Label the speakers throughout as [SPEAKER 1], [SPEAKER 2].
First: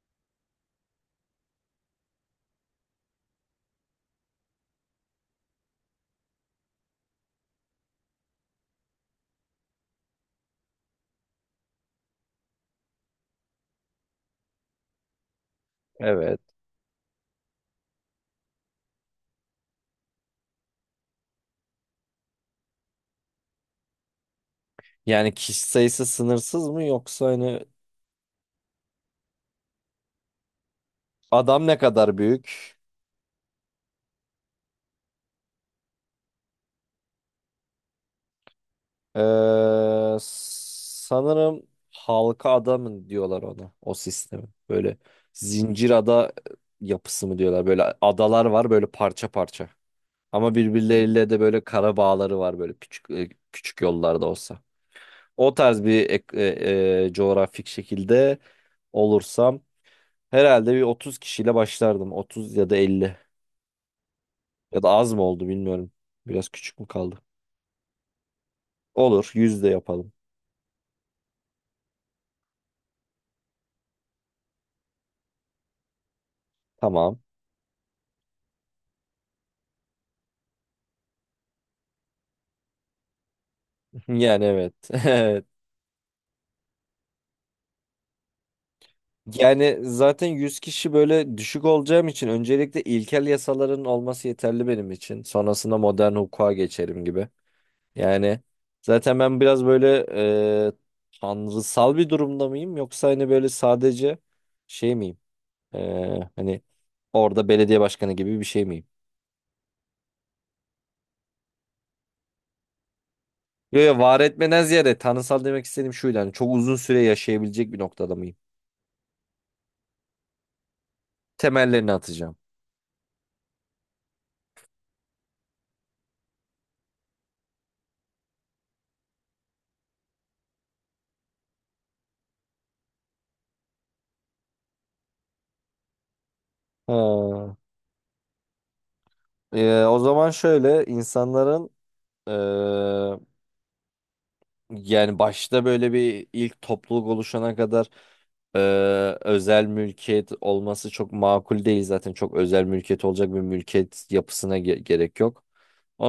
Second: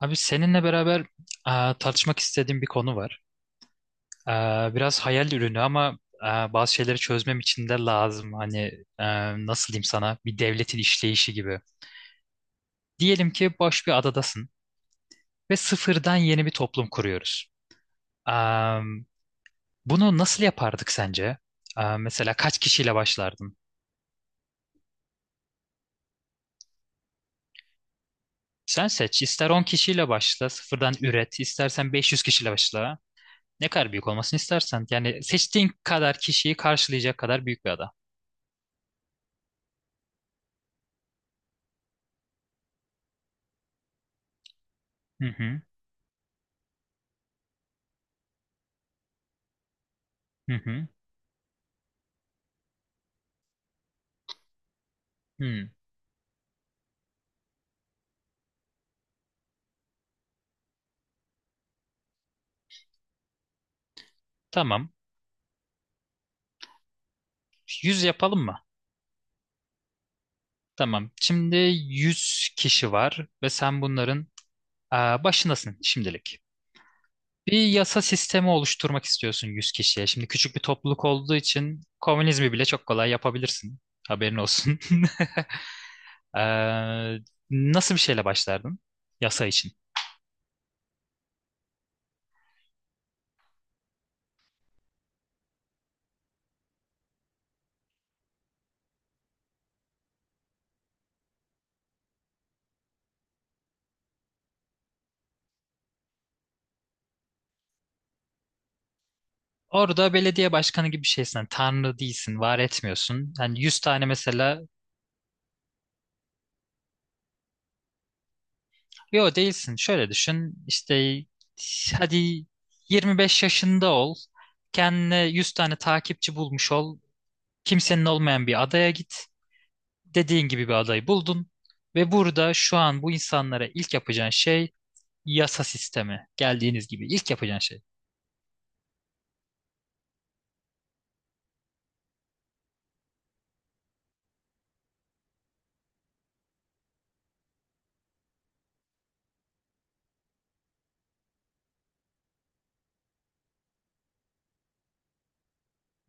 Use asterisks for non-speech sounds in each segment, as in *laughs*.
[SPEAKER 1] Abi seninle beraber tartışmak istediğim bir konu var. E, Biraz hayal ürünü ama bazı şeyleri çözmem için de lazım. Hani e, nasıl diyeyim sana bir devletin işleyişi gibi. Diyelim ki boş bir adadasın ve sıfırdan
[SPEAKER 2] Evet.
[SPEAKER 1] yeni bir toplum kuruyoruz. E, Bunu nasıl yapardık sence? Mesela kaç kişiyle başlardın?
[SPEAKER 2] Yani kişi sayısı sınırsız mı yoksa hani
[SPEAKER 1] Sen seç. İster 10 kişiyle başla, sıfırdan üret.
[SPEAKER 2] adam ne
[SPEAKER 1] İstersen
[SPEAKER 2] kadar
[SPEAKER 1] 500 kişiyle
[SPEAKER 2] büyük?
[SPEAKER 1] başla. Ne kadar büyük olmasını istersen. Yani seçtiğin kadar kişiyi karşılayacak kadar büyük bir ada.
[SPEAKER 2] Sanırım halka adamın diyorlar ona o sistemi. Böyle
[SPEAKER 1] Hı hı.
[SPEAKER 2] zincir ada yapısı mı diyorlar. Böyle adalar var böyle parça parça. Ama
[SPEAKER 1] Hı hı.
[SPEAKER 2] birbirleriyle de böyle kara bağları var böyle küçük küçük yollarda olsa. O
[SPEAKER 1] Hı.
[SPEAKER 2] tarz bir coğrafik şekilde olursam herhalde bir 30 kişiyle başlardım. 30 ya da 50. Ya da
[SPEAKER 1] Tamam.
[SPEAKER 2] az mı oldu bilmiyorum. Biraz küçük mü kaldı?
[SPEAKER 1] Yüz yapalım mı?
[SPEAKER 2] Olur. Yüz de yapalım.
[SPEAKER 1] Tamam. Şimdi 100 kişi var ve sen bunların başındasın şimdilik.
[SPEAKER 2] Tamam.
[SPEAKER 1] Bir yasa sistemi oluşturmak istiyorsun 100 kişiye. Şimdi küçük bir topluluk olduğu için komünizmi bile çok kolay yapabilirsin.
[SPEAKER 2] *laughs*
[SPEAKER 1] Haberin
[SPEAKER 2] Yani evet.
[SPEAKER 1] olsun. *laughs*
[SPEAKER 2] *laughs*
[SPEAKER 1] Ee, Nasıl bir şeyle başlardın
[SPEAKER 2] Evet.
[SPEAKER 1] yasa için?
[SPEAKER 2] Yani zaten 100 kişi böyle düşük olacağım için öncelikle ilkel yasaların olması yeterli benim için. Sonrasında modern hukuka geçerim gibi. Yani zaten ben biraz böyle e, tanrısal bir durumda mıyım yoksa hani böyle sadece şey miyim? E, hani orada belediye başkanı gibi bir şey miyim?
[SPEAKER 1] Orada belediye başkanı gibi bir şeysin. Yani tanrı değilsin, var etmiyorsun. Yani
[SPEAKER 2] Yo
[SPEAKER 1] 100
[SPEAKER 2] yo,
[SPEAKER 1] tane
[SPEAKER 2] var
[SPEAKER 1] mesela.
[SPEAKER 2] etmeden ziyade tanrısal demek istediğim şuydu. Hani çok uzun süre yaşayabilecek bir noktada mıyım?
[SPEAKER 1] Yo, değilsin. Şöyle düşün. İşte
[SPEAKER 2] Temellerini atacağım.
[SPEAKER 1] hadi 25 yaşında ol. Kendine 100 tane takipçi bulmuş ol. Kimsenin olmayan bir adaya git. Dediğin gibi bir adayı buldun. Ve burada şu an bu insanlara ilk yapacağın şey yasa sistemi. Geldiğiniz gibi ilk
[SPEAKER 2] Ha.
[SPEAKER 1] yapacağın şey.
[SPEAKER 2] O zaman şöyle insanların ee, yani başta böyle bir ilk topluluk oluşana kadar ee, özel mülkiyet olması çok makul değil zaten. Çok özel mülkiyet olacak bir mülkiyet yapısına gerek yok.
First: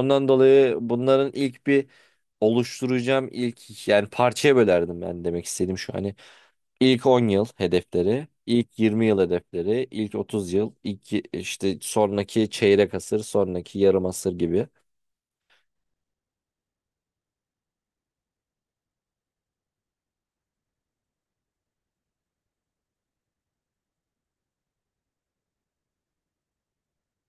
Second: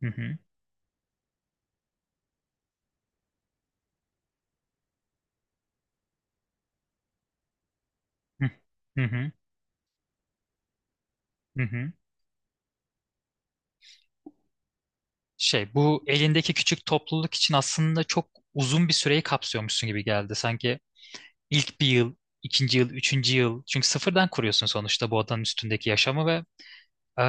[SPEAKER 1] Hı hı.
[SPEAKER 2] dolayı bunların ilk bir oluşturacağım ilk yani parçaya bölerdim ben, demek istediğim şu. Hani İlk 10 yıl hedefleri,
[SPEAKER 1] Hı
[SPEAKER 2] ilk
[SPEAKER 1] hı.
[SPEAKER 2] 20 yıl
[SPEAKER 1] Hı,
[SPEAKER 2] hedefleri, ilk 30 yıl, ilk
[SPEAKER 1] hı
[SPEAKER 2] işte
[SPEAKER 1] hı.
[SPEAKER 2] sonraki çeyrek asır, sonraki yarım asır gibi.
[SPEAKER 1] Bu elindeki küçük topluluk için aslında çok uzun bir süreyi kapsıyormuşsun gibi geldi. Sanki İlk bir yıl, ikinci yıl, üçüncü yıl. Çünkü sıfırdan kuruyorsun sonuçta bu adanın üstündeki yaşamı ve eee,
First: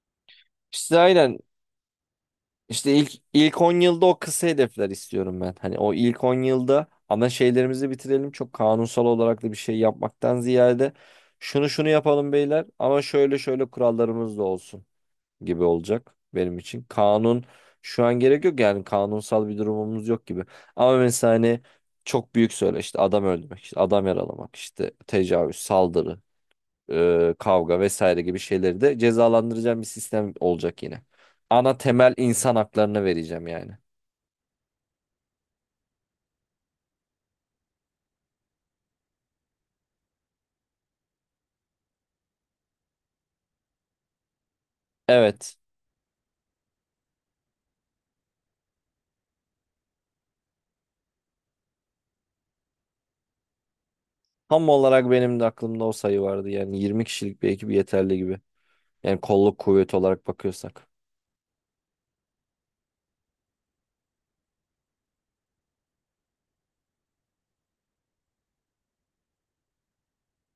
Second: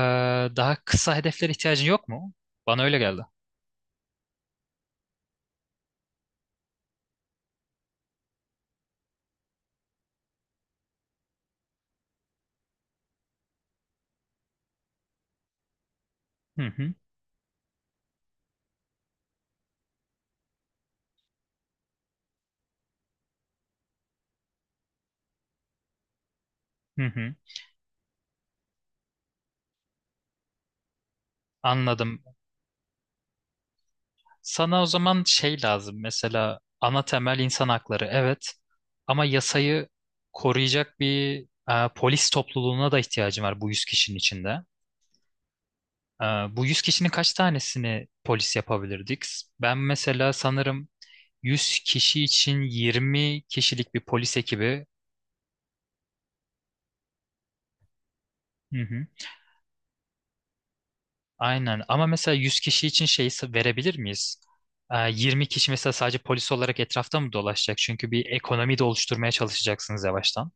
[SPEAKER 1] daha
[SPEAKER 2] İşte
[SPEAKER 1] kısa
[SPEAKER 2] aynen,
[SPEAKER 1] hedeflere ihtiyacın yok mu? Bana
[SPEAKER 2] işte
[SPEAKER 1] öyle
[SPEAKER 2] ilk
[SPEAKER 1] geldi.
[SPEAKER 2] ilk 10 yılda o kısa hedefler istiyorum ben. Hani o ilk 10 yılda ana şeylerimizi bitirelim. Çok kanunsal olarak da bir şey yapmaktan ziyade şunu şunu yapalım beyler ama şöyle şöyle kurallarımız da olsun gibi olacak benim
[SPEAKER 1] Hı
[SPEAKER 2] için.
[SPEAKER 1] hı,
[SPEAKER 2] Kanun şu an gerek yok, yani kanunsal bir durumumuz yok gibi. Ama mesela hani çok büyük söyle işte adam öldürmek, işte adam yaralamak, işte tecavüz, saldırı,
[SPEAKER 1] hı hı.
[SPEAKER 2] kavga vesaire gibi şeyleri de cezalandıracağım bir sistem olacak yine. Ana temel
[SPEAKER 1] Anladım.
[SPEAKER 2] insan haklarını vereceğim yani.
[SPEAKER 1] Sana o zaman şey lazım. Mesela ana temel insan hakları. Evet. Ama yasayı koruyacak bir polis topluluğuna da ihtiyacın var bu 100 kişinin içinde.
[SPEAKER 2] Evet.
[SPEAKER 1] Bu 100 kişinin kaç tanesini polis yapabilirdik? Ben mesela sanırım 100 kişi için 20 kişilik bir polis
[SPEAKER 2] Tam
[SPEAKER 1] ekibi.
[SPEAKER 2] olarak benim de aklımda o sayı vardı. Yani 20 kişilik bir ekip yeterli gibi.
[SPEAKER 1] Hı hı.
[SPEAKER 2] Yani kolluk kuvveti olarak bakıyorsak.
[SPEAKER 1] Aynen ama mesela 100 kişi için şey verebilir miyiz? 20 kişi mesela sadece polis olarak etrafta mı dolaşacak? Çünkü bir ekonomi de oluşturmaya çalışacaksınız yavaştan.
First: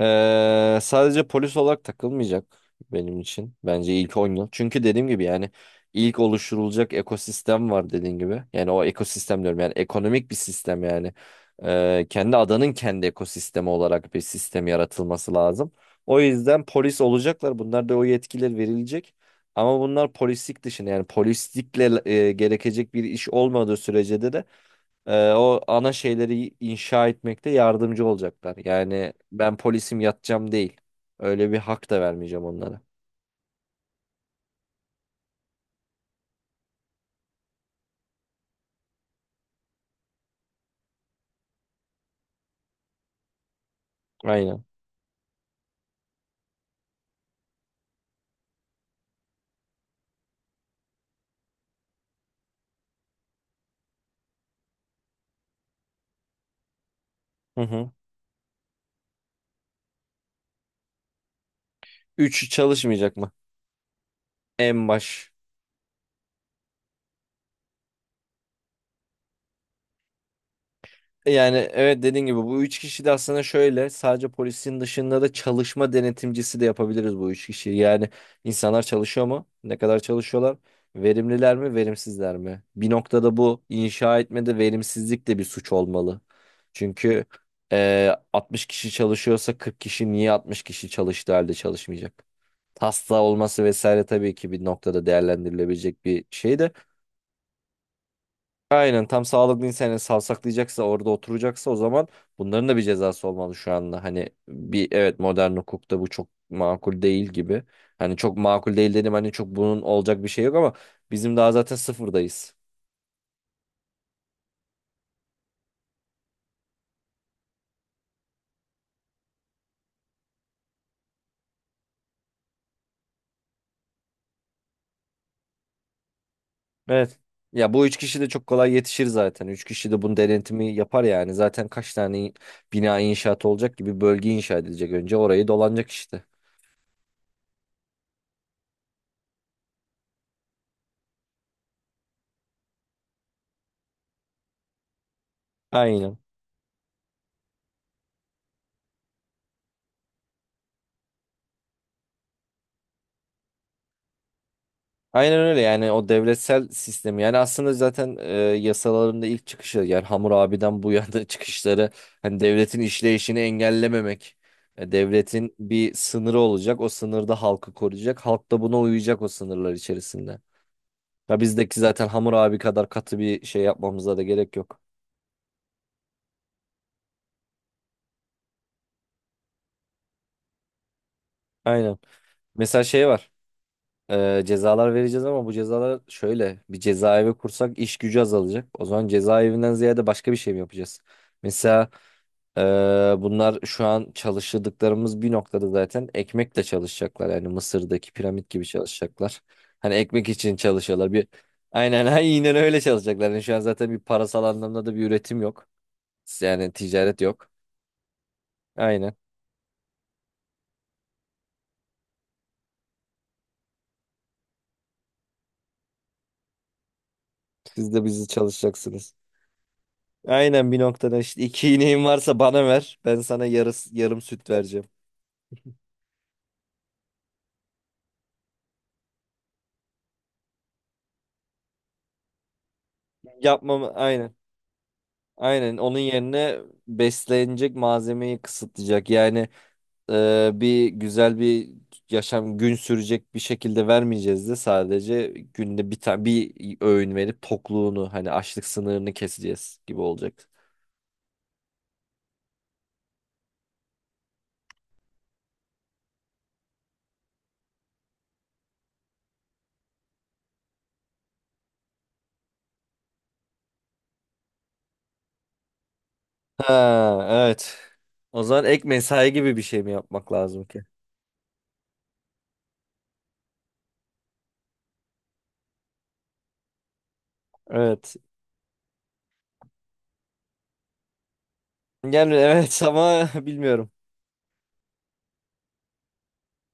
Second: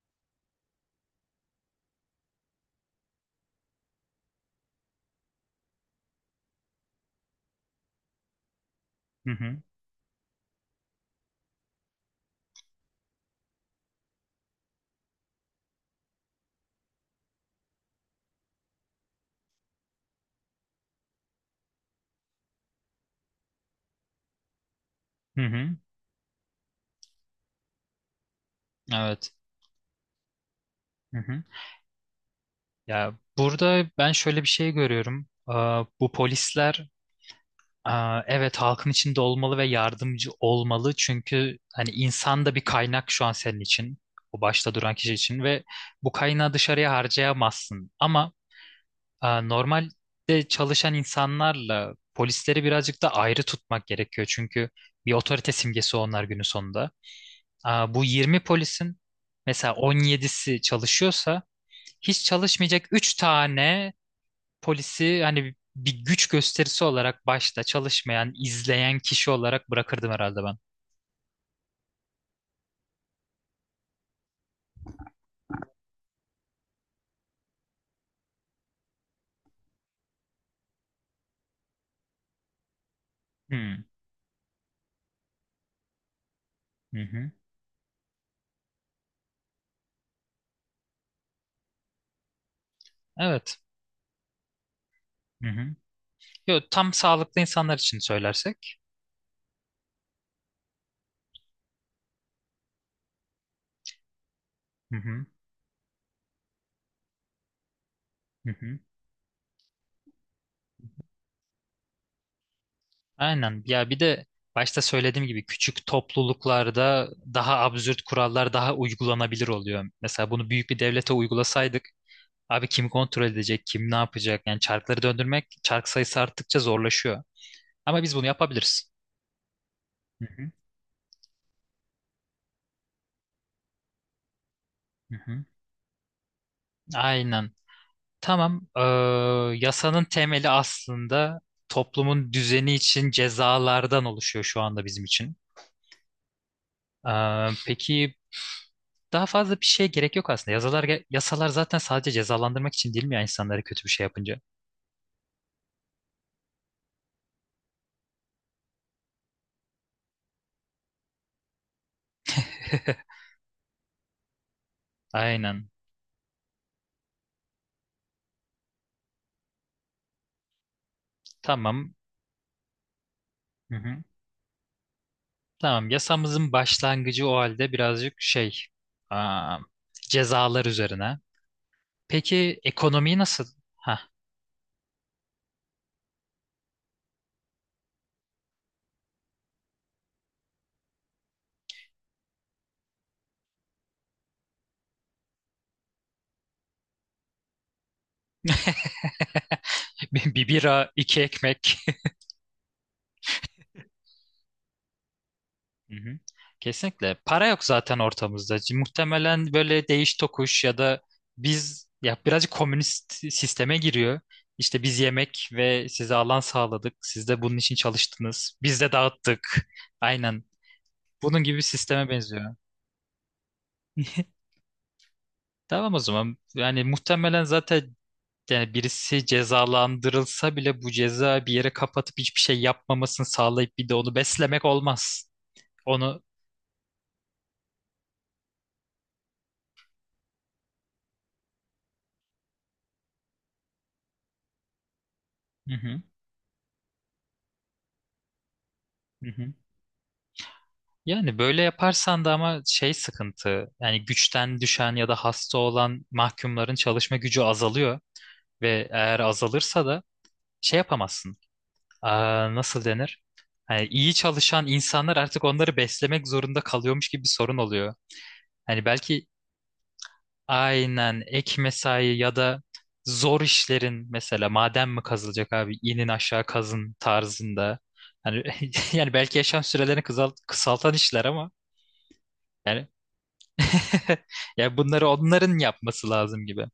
[SPEAKER 2] Sadece polis olarak takılmayacak benim için. Bence ilk 10 yıl. Çünkü dediğim gibi yani ilk oluşturulacak ekosistem var dediğin gibi. Yani o
[SPEAKER 1] Hı
[SPEAKER 2] ekosistem diyorum,
[SPEAKER 1] hı.
[SPEAKER 2] yani ekonomik bir sistem yani. Kendi adanın kendi ekosistemi olarak bir sistem yaratılması lazım. O yüzden polis olacaklar. Bunlar da o yetkiler verilecek. Ama bunlar polislik dışında, yani polislikle gerekecek bir iş olmadığı sürece de
[SPEAKER 1] Hı
[SPEAKER 2] o
[SPEAKER 1] hı.
[SPEAKER 2] ana şeyleri inşa etmekte yardımcı olacaklar. Yani
[SPEAKER 1] Evet.
[SPEAKER 2] ben polisim yatacağım değil.
[SPEAKER 1] Hı hı.
[SPEAKER 2] Öyle bir hak da vermeyeceğim onlara.
[SPEAKER 1] Ya burada ben şöyle bir şey görüyorum. Bu polisler Evet, halkın içinde olmalı ve yardımcı olmalı çünkü hani insan da bir kaynak şu an senin için, o
[SPEAKER 2] Aynen.
[SPEAKER 1] başta duran kişi için. Ve bu kaynağı dışarıya harcayamazsın ama normalde çalışan insanlarla polisleri birazcık da ayrı tutmak gerekiyor çünkü bir otorite simgesi onlar günün sonunda.
[SPEAKER 2] Hı hı.
[SPEAKER 1] Bu 20 polisin mesela 17'si çalışıyorsa hiç
[SPEAKER 2] Üç
[SPEAKER 1] çalışmayacak 3
[SPEAKER 2] çalışmayacak mı?
[SPEAKER 1] tane
[SPEAKER 2] En
[SPEAKER 1] polisi
[SPEAKER 2] baş.
[SPEAKER 1] hani bir güç gösterisi olarak başta çalışmayan, izleyen kişi olarak bırakırdım herhalde ben.
[SPEAKER 2] Yani evet, dediğin gibi bu üç kişi de aslında şöyle sadece polisin dışında da çalışma denetimcisi de yapabiliriz bu üç kişiyi. Yani insanlar çalışıyor mu? Ne kadar çalışıyorlar? Verimliler mi? Verimsizler mi? Bir noktada bu
[SPEAKER 1] Hmm.
[SPEAKER 2] inşa etmede verimsizlik de bir suç olmalı.
[SPEAKER 1] Hı
[SPEAKER 2] Çünkü
[SPEAKER 1] hı.
[SPEAKER 2] 60 kişi çalışıyorsa 40 kişi niye 60 kişi çalıştığı halde çalışmayacak? Hasta
[SPEAKER 1] Evet.
[SPEAKER 2] olması vesaire tabii ki bir noktada
[SPEAKER 1] Hı hı.
[SPEAKER 2] değerlendirilebilecek bir şey
[SPEAKER 1] Yo,
[SPEAKER 2] de.
[SPEAKER 1] tam sağlıklı insanlar için söylersek.
[SPEAKER 2] Aynen, tam sağlıklı insan, yani savsaklayacaksa orada oturacaksa o zaman bunların da bir cezası olmalı şu anda. Hani bir,
[SPEAKER 1] Hı
[SPEAKER 2] evet,
[SPEAKER 1] hı.
[SPEAKER 2] modern hukukta bu çok makul değil gibi. Hani çok
[SPEAKER 1] Hı
[SPEAKER 2] makul
[SPEAKER 1] hı.
[SPEAKER 2] değil dedim, hani çok bunun olacak bir şey yok ama bizim daha zaten sıfırdayız.
[SPEAKER 1] Aynen. Ya bir de başta söylediğim gibi küçük topluluklarda daha absürt kurallar daha uygulanabilir oluyor. Mesela bunu büyük bir devlete uygulasaydık abi kim kontrol edecek, kim ne yapacak? Yani çarkları döndürmek çark sayısı arttıkça
[SPEAKER 2] Evet.
[SPEAKER 1] zorlaşıyor.
[SPEAKER 2] Ya bu üç
[SPEAKER 1] Ama biz
[SPEAKER 2] kişi
[SPEAKER 1] bunu
[SPEAKER 2] de çok kolay
[SPEAKER 1] yapabiliriz.
[SPEAKER 2] yetişir zaten. Üç kişi de bunun
[SPEAKER 1] Hı hı.
[SPEAKER 2] denetimi yapar yani. Zaten kaç tane bina inşaat olacak gibi, bölge inşa edilecek
[SPEAKER 1] Hı
[SPEAKER 2] önce
[SPEAKER 1] hı.
[SPEAKER 2] orayı dolanacak işte.
[SPEAKER 1] Aynen. Tamam. Yasanın temeli aslında toplumun düzeni için cezalardan oluşuyor şu anda bizim için.
[SPEAKER 2] Aynen.
[SPEAKER 1] Peki, daha fazla bir şeye gerek yok aslında. Yasalar, yasalar zaten sadece cezalandırmak için değil mi ya insanları kötü bir şey yapınca?
[SPEAKER 2] Aynen öyle, yani o devletsel sistemi, yani aslında zaten yasalarında ilk çıkışı, yani Hammurabi'den bu yana *laughs* çıkışları hani devletin
[SPEAKER 1] *laughs*
[SPEAKER 2] işleyişini engellememek, devletin
[SPEAKER 1] Aynen.
[SPEAKER 2] bir sınırı olacak, o sınırda halkı koruyacak, halk da buna uyacak o sınırlar içerisinde. Ya bizdeki
[SPEAKER 1] Tamam.
[SPEAKER 2] zaten Hammurabi kadar katı bir şey
[SPEAKER 1] Hı hı.
[SPEAKER 2] yapmamıza da gerek yok.
[SPEAKER 1] Tamam. Yasamızın başlangıcı o halde birazcık aa, cezalar üzerine.
[SPEAKER 2] Aynen.
[SPEAKER 1] Peki
[SPEAKER 2] Mesela şey
[SPEAKER 1] ekonomiyi
[SPEAKER 2] var.
[SPEAKER 1] nasıl? Ha.
[SPEAKER 2] Cezalar vereceğiz ama bu cezalar şöyle, bir cezaevi kursak iş gücü azalacak. O zaman cezaevinden ziyade başka bir şey mi yapacağız? Mesela bunlar şu an çalıştırdıklarımız bir noktada zaten ekmekle çalışacaklar. Yani Mısır'daki piramit gibi çalışacaklar. Hani
[SPEAKER 1] *laughs*
[SPEAKER 2] ekmek
[SPEAKER 1] Bir
[SPEAKER 2] için
[SPEAKER 1] bira,
[SPEAKER 2] çalışıyorlar.
[SPEAKER 1] iki
[SPEAKER 2] Bir
[SPEAKER 1] ekmek.
[SPEAKER 2] aynen *laughs* aynen öyle çalışacaklar. Yani şu an zaten bir parasal anlamda da bir üretim yok.
[SPEAKER 1] Hı hı.
[SPEAKER 2] Yani
[SPEAKER 1] Kesinlikle.
[SPEAKER 2] ticaret yok.
[SPEAKER 1] Para yok zaten ortamızda.
[SPEAKER 2] Aynen.
[SPEAKER 1] Muhtemelen böyle değiş tokuş ya da biz ya birazcık komünist sisteme giriyor. İşte biz yemek ve size alan sağladık. Siz de bunun için
[SPEAKER 2] Siz de bizi
[SPEAKER 1] çalıştınız. Biz de
[SPEAKER 2] çalışacaksınız.
[SPEAKER 1] dağıttık. Aynen.
[SPEAKER 2] Aynen, bir noktada işte
[SPEAKER 1] Bunun gibi bir
[SPEAKER 2] iki ineğin
[SPEAKER 1] sisteme
[SPEAKER 2] varsa
[SPEAKER 1] benziyor.
[SPEAKER 2] bana ver. Ben sana yarım süt vereceğim.
[SPEAKER 1] Tamam o zaman. Yani muhtemelen zaten yani birisi cezalandırılsa bile bu ceza bir yere kapatıp hiçbir şey yapmamasını sağlayıp
[SPEAKER 2] Yapmam,
[SPEAKER 1] bir de onu
[SPEAKER 2] aynen.
[SPEAKER 1] beslemek olmaz.
[SPEAKER 2] Aynen onun
[SPEAKER 1] Onu.
[SPEAKER 2] yerine beslenecek malzemeyi kısıtlayacak. Yani bir güzel bir yaşam gün sürecek bir şekilde vermeyeceğiz de sadece
[SPEAKER 1] Hı
[SPEAKER 2] günde bir
[SPEAKER 1] hı.
[SPEAKER 2] tane bir öğün verip tokluğunu hani açlık sınırını
[SPEAKER 1] Hı hı.
[SPEAKER 2] keseceğiz gibi olacak.
[SPEAKER 1] Yani böyle yaparsan da ama sıkıntı yani güçten düşen ya da hasta olan mahkumların çalışma gücü azalıyor ve eğer azalırsa da şey yapamazsın. Nasıl denir? Hani iyi çalışan insanlar artık onları beslemek zorunda kalıyormuş gibi
[SPEAKER 2] Ha,
[SPEAKER 1] bir sorun
[SPEAKER 2] evet.
[SPEAKER 1] oluyor.
[SPEAKER 2] O zaman
[SPEAKER 1] Hani
[SPEAKER 2] ek
[SPEAKER 1] belki,
[SPEAKER 2] mesai gibi bir şey mi yapmak lazım ki?
[SPEAKER 1] aynen, ek mesai ya da zor işlerin, mesela maden mi kazılacak abi, inin aşağı kazın tarzında.
[SPEAKER 2] Evet.
[SPEAKER 1] Hani *laughs* yani belki yaşam sürelerini kısaltan işler ama
[SPEAKER 2] Yani evet *laughs*
[SPEAKER 1] yani.
[SPEAKER 2] ama bilmiyorum.
[SPEAKER 1] *laughs* Ya bunları onların yapması lazım gibi.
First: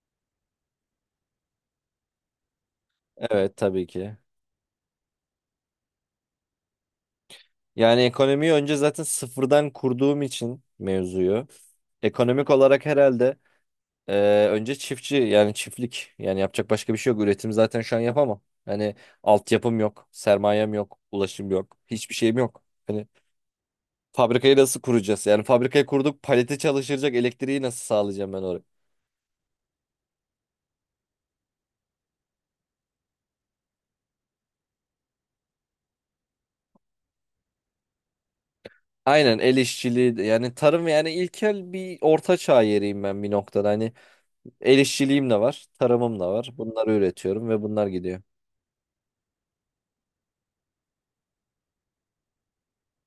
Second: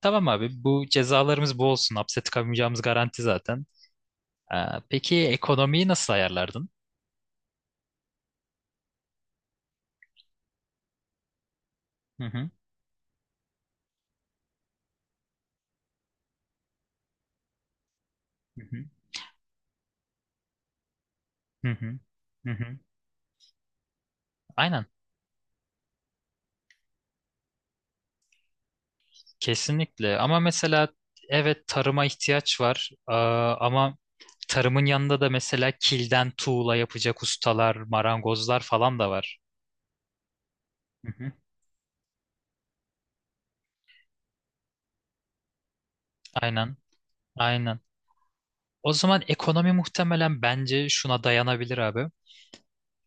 [SPEAKER 1] Tamam abi, bu cezalarımız bu olsun. Hapse tıkamayacağımız garanti
[SPEAKER 2] Evet,
[SPEAKER 1] zaten.
[SPEAKER 2] tabii ki.
[SPEAKER 1] Ee, peki ekonomiyi nasıl ayarlardın?
[SPEAKER 2] Yani ekonomiyi önce zaten sıfırdan kurduğum için mevzuyu.
[SPEAKER 1] Hı
[SPEAKER 2] Ekonomik
[SPEAKER 1] hı.
[SPEAKER 2] olarak herhalde e, önce çiftçi, yani çiftlik, yani yapacak başka bir şey yok. Üretim zaten şu an yapamam.
[SPEAKER 1] Hı hı.
[SPEAKER 2] Hani altyapım yok, sermayem yok, ulaşım
[SPEAKER 1] Hı
[SPEAKER 2] yok,
[SPEAKER 1] hı.
[SPEAKER 2] hiçbir şeyim
[SPEAKER 1] Hı
[SPEAKER 2] yok.
[SPEAKER 1] hı.
[SPEAKER 2] Hani fabrikayı nasıl
[SPEAKER 1] Aynen.
[SPEAKER 2] kuracağız? Yani fabrikayı kurduk, palete çalışacak elektriği nasıl sağlayacağım ben oraya?
[SPEAKER 1] Kesinlikle. Ama mesela evet, tarıma ihtiyaç var. Ama tarımın yanında da mesela kilden tuğla yapacak ustalar, marangozlar falan da var.
[SPEAKER 2] Aynen, el işçiliği yani tarım, yani
[SPEAKER 1] Hı hı.
[SPEAKER 2] ilkel bir orta çağ yeriyim ben bir noktada. Hani el işçiliğim de var, tarımım da var.
[SPEAKER 1] Aynen.
[SPEAKER 2] Bunları üretiyorum ve
[SPEAKER 1] Aynen.
[SPEAKER 2] bunlar gidiyor.
[SPEAKER 1] O zaman ekonomi muhtemelen bence şuna dayanabilir abi.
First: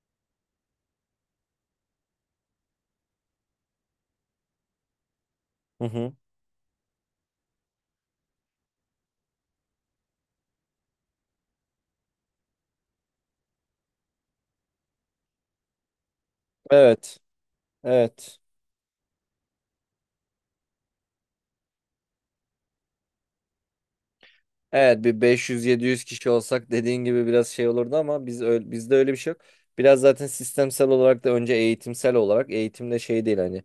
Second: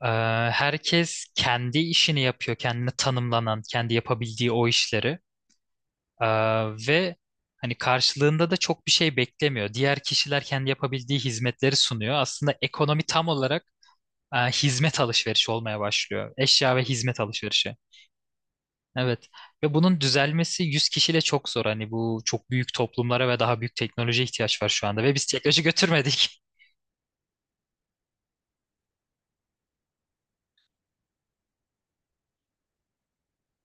[SPEAKER 1] Ee, Herkes kendi işini yapıyor, kendine tanımlanan, kendi yapabildiği o işleri.
[SPEAKER 2] Hı hı.
[SPEAKER 1] Ee, Ve hani karşılığında da çok bir şey beklemiyor. Diğer kişiler kendi yapabildiği hizmetleri sunuyor. Aslında ekonomi tam olarak hizmet alışverişi olmaya başlıyor. Eşya ve
[SPEAKER 2] Evet.
[SPEAKER 1] hizmet alışverişi.
[SPEAKER 2] Evet.
[SPEAKER 1] Evet. Ve bunun düzelmesi 100 kişiyle çok zor. Hani bu çok büyük toplumlara ve daha büyük teknolojiye ihtiyaç var şu anda.
[SPEAKER 2] Evet
[SPEAKER 1] Ve
[SPEAKER 2] bir
[SPEAKER 1] biz teknoloji
[SPEAKER 2] 500-700 kişi
[SPEAKER 1] götürmedik.
[SPEAKER 2] olsak dediğin gibi biraz şey olurdu ama biz öyle, bizde öyle bir şey yok. Biraz zaten sistemsel olarak da önce eğitimsel olarak eğitimde şey değil, hani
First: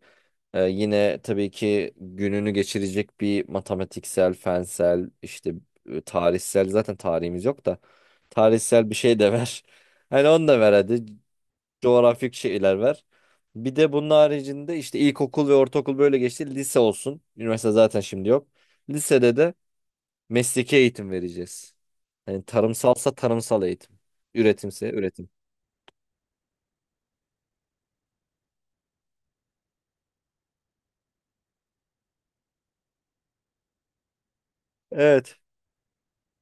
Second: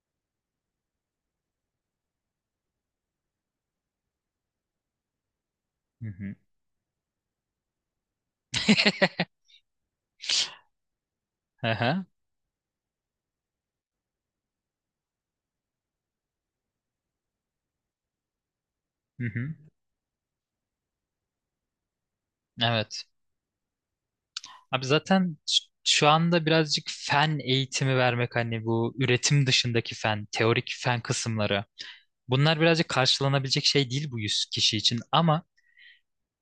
[SPEAKER 2] yine tabii ki gününü geçirecek bir matematiksel, fensel, işte
[SPEAKER 1] *laughs* Hı hı.
[SPEAKER 2] tarihsel, zaten tarihimiz yok da tarihsel bir şey de ver. *laughs* Hani onu da ver hadi,
[SPEAKER 1] Hı hı.
[SPEAKER 2] coğrafik şeyler ver. Bir de bunun haricinde işte ilkokul ve ortaokul böyle geçti. Lise olsun. Üniversite zaten şimdi yok.
[SPEAKER 1] Hı
[SPEAKER 2] Lisede
[SPEAKER 1] hı.
[SPEAKER 2] de mesleki eğitim vereceğiz. Yani
[SPEAKER 1] Evet.
[SPEAKER 2] tarımsalsa tarımsal eğitim.
[SPEAKER 1] Abi
[SPEAKER 2] Üretimse üretim.
[SPEAKER 1] zaten şu anda birazcık fen eğitimi vermek hani bu üretim dışındaki fen, teorik fen kısımları. Bunlar birazcık karşılanabilecek şey değil bu 100 kişi için
[SPEAKER 2] Evet.
[SPEAKER 1] ama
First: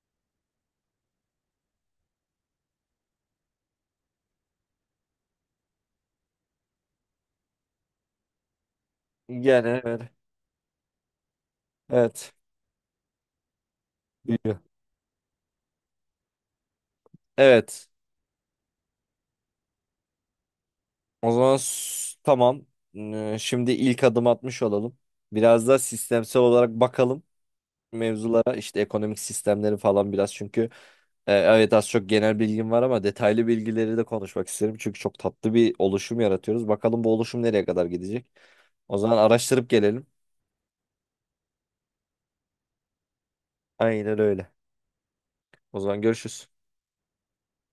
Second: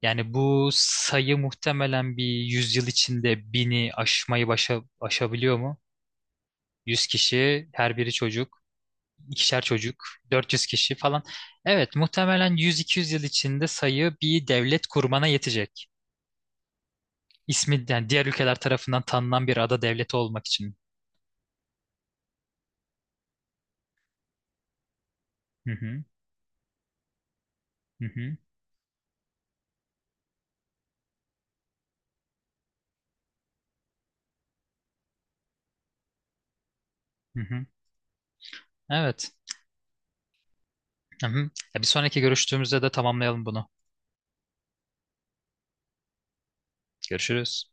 [SPEAKER 1] yani bu sayı muhtemelen bir 100 yıl içinde bini aşmayı aşabiliyor mu? Yüz kişi, her biri çocuk, ikişer
[SPEAKER 2] Yani
[SPEAKER 1] çocuk,
[SPEAKER 2] evet.
[SPEAKER 1] 400 kişi falan. Evet,
[SPEAKER 2] Evet.
[SPEAKER 1] muhtemelen 100-200 yıl içinde sayı bir
[SPEAKER 2] Büyüyor.
[SPEAKER 1] devlet kurmana yetecek. İsmi
[SPEAKER 2] Evet.
[SPEAKER 1] yani diğer ülkeler tarafından tanınan bir ada devleti olmak için.
[SPEAKER 2] O zaman tamam. Şimdi ilk adım atmış olalım. Biraz
[SPEAKER 1] Hı
[SPEAKER 2] da
[SPEAKER 1] hı.
[SPEAKER 2] sistemsel olarak bakalım
[SPEAKER 1] Hı hı,
[SPEAKER 2] mevzulara. İşte ekonomik sistemleri falan biraz, çünkü evet az çok genel bilgim var ama detaylı bilgileri de konuşmak isterim. Çünkü çok tatlı bir oluşum yaratıyoruz. Bakalım bu
[SPEAKER 1] hı
[SPEAKER 2] oluşum nereye
[SPEAKER 1] hı.
[SPEAKER 2] kadar gidecek. O zaman
[SPEAKER 1] Evet.
[SPEAKER 2] araştırıp gelelim.
[SPEAKER 1] Hı hı. Ya bir sonraki görüştüğümüzde de tamamlayalım bunu.
[SPEAKER 2] Aynen öyle. O zaman görüşürüz.
[SPEAKER 1] Görüşürüz.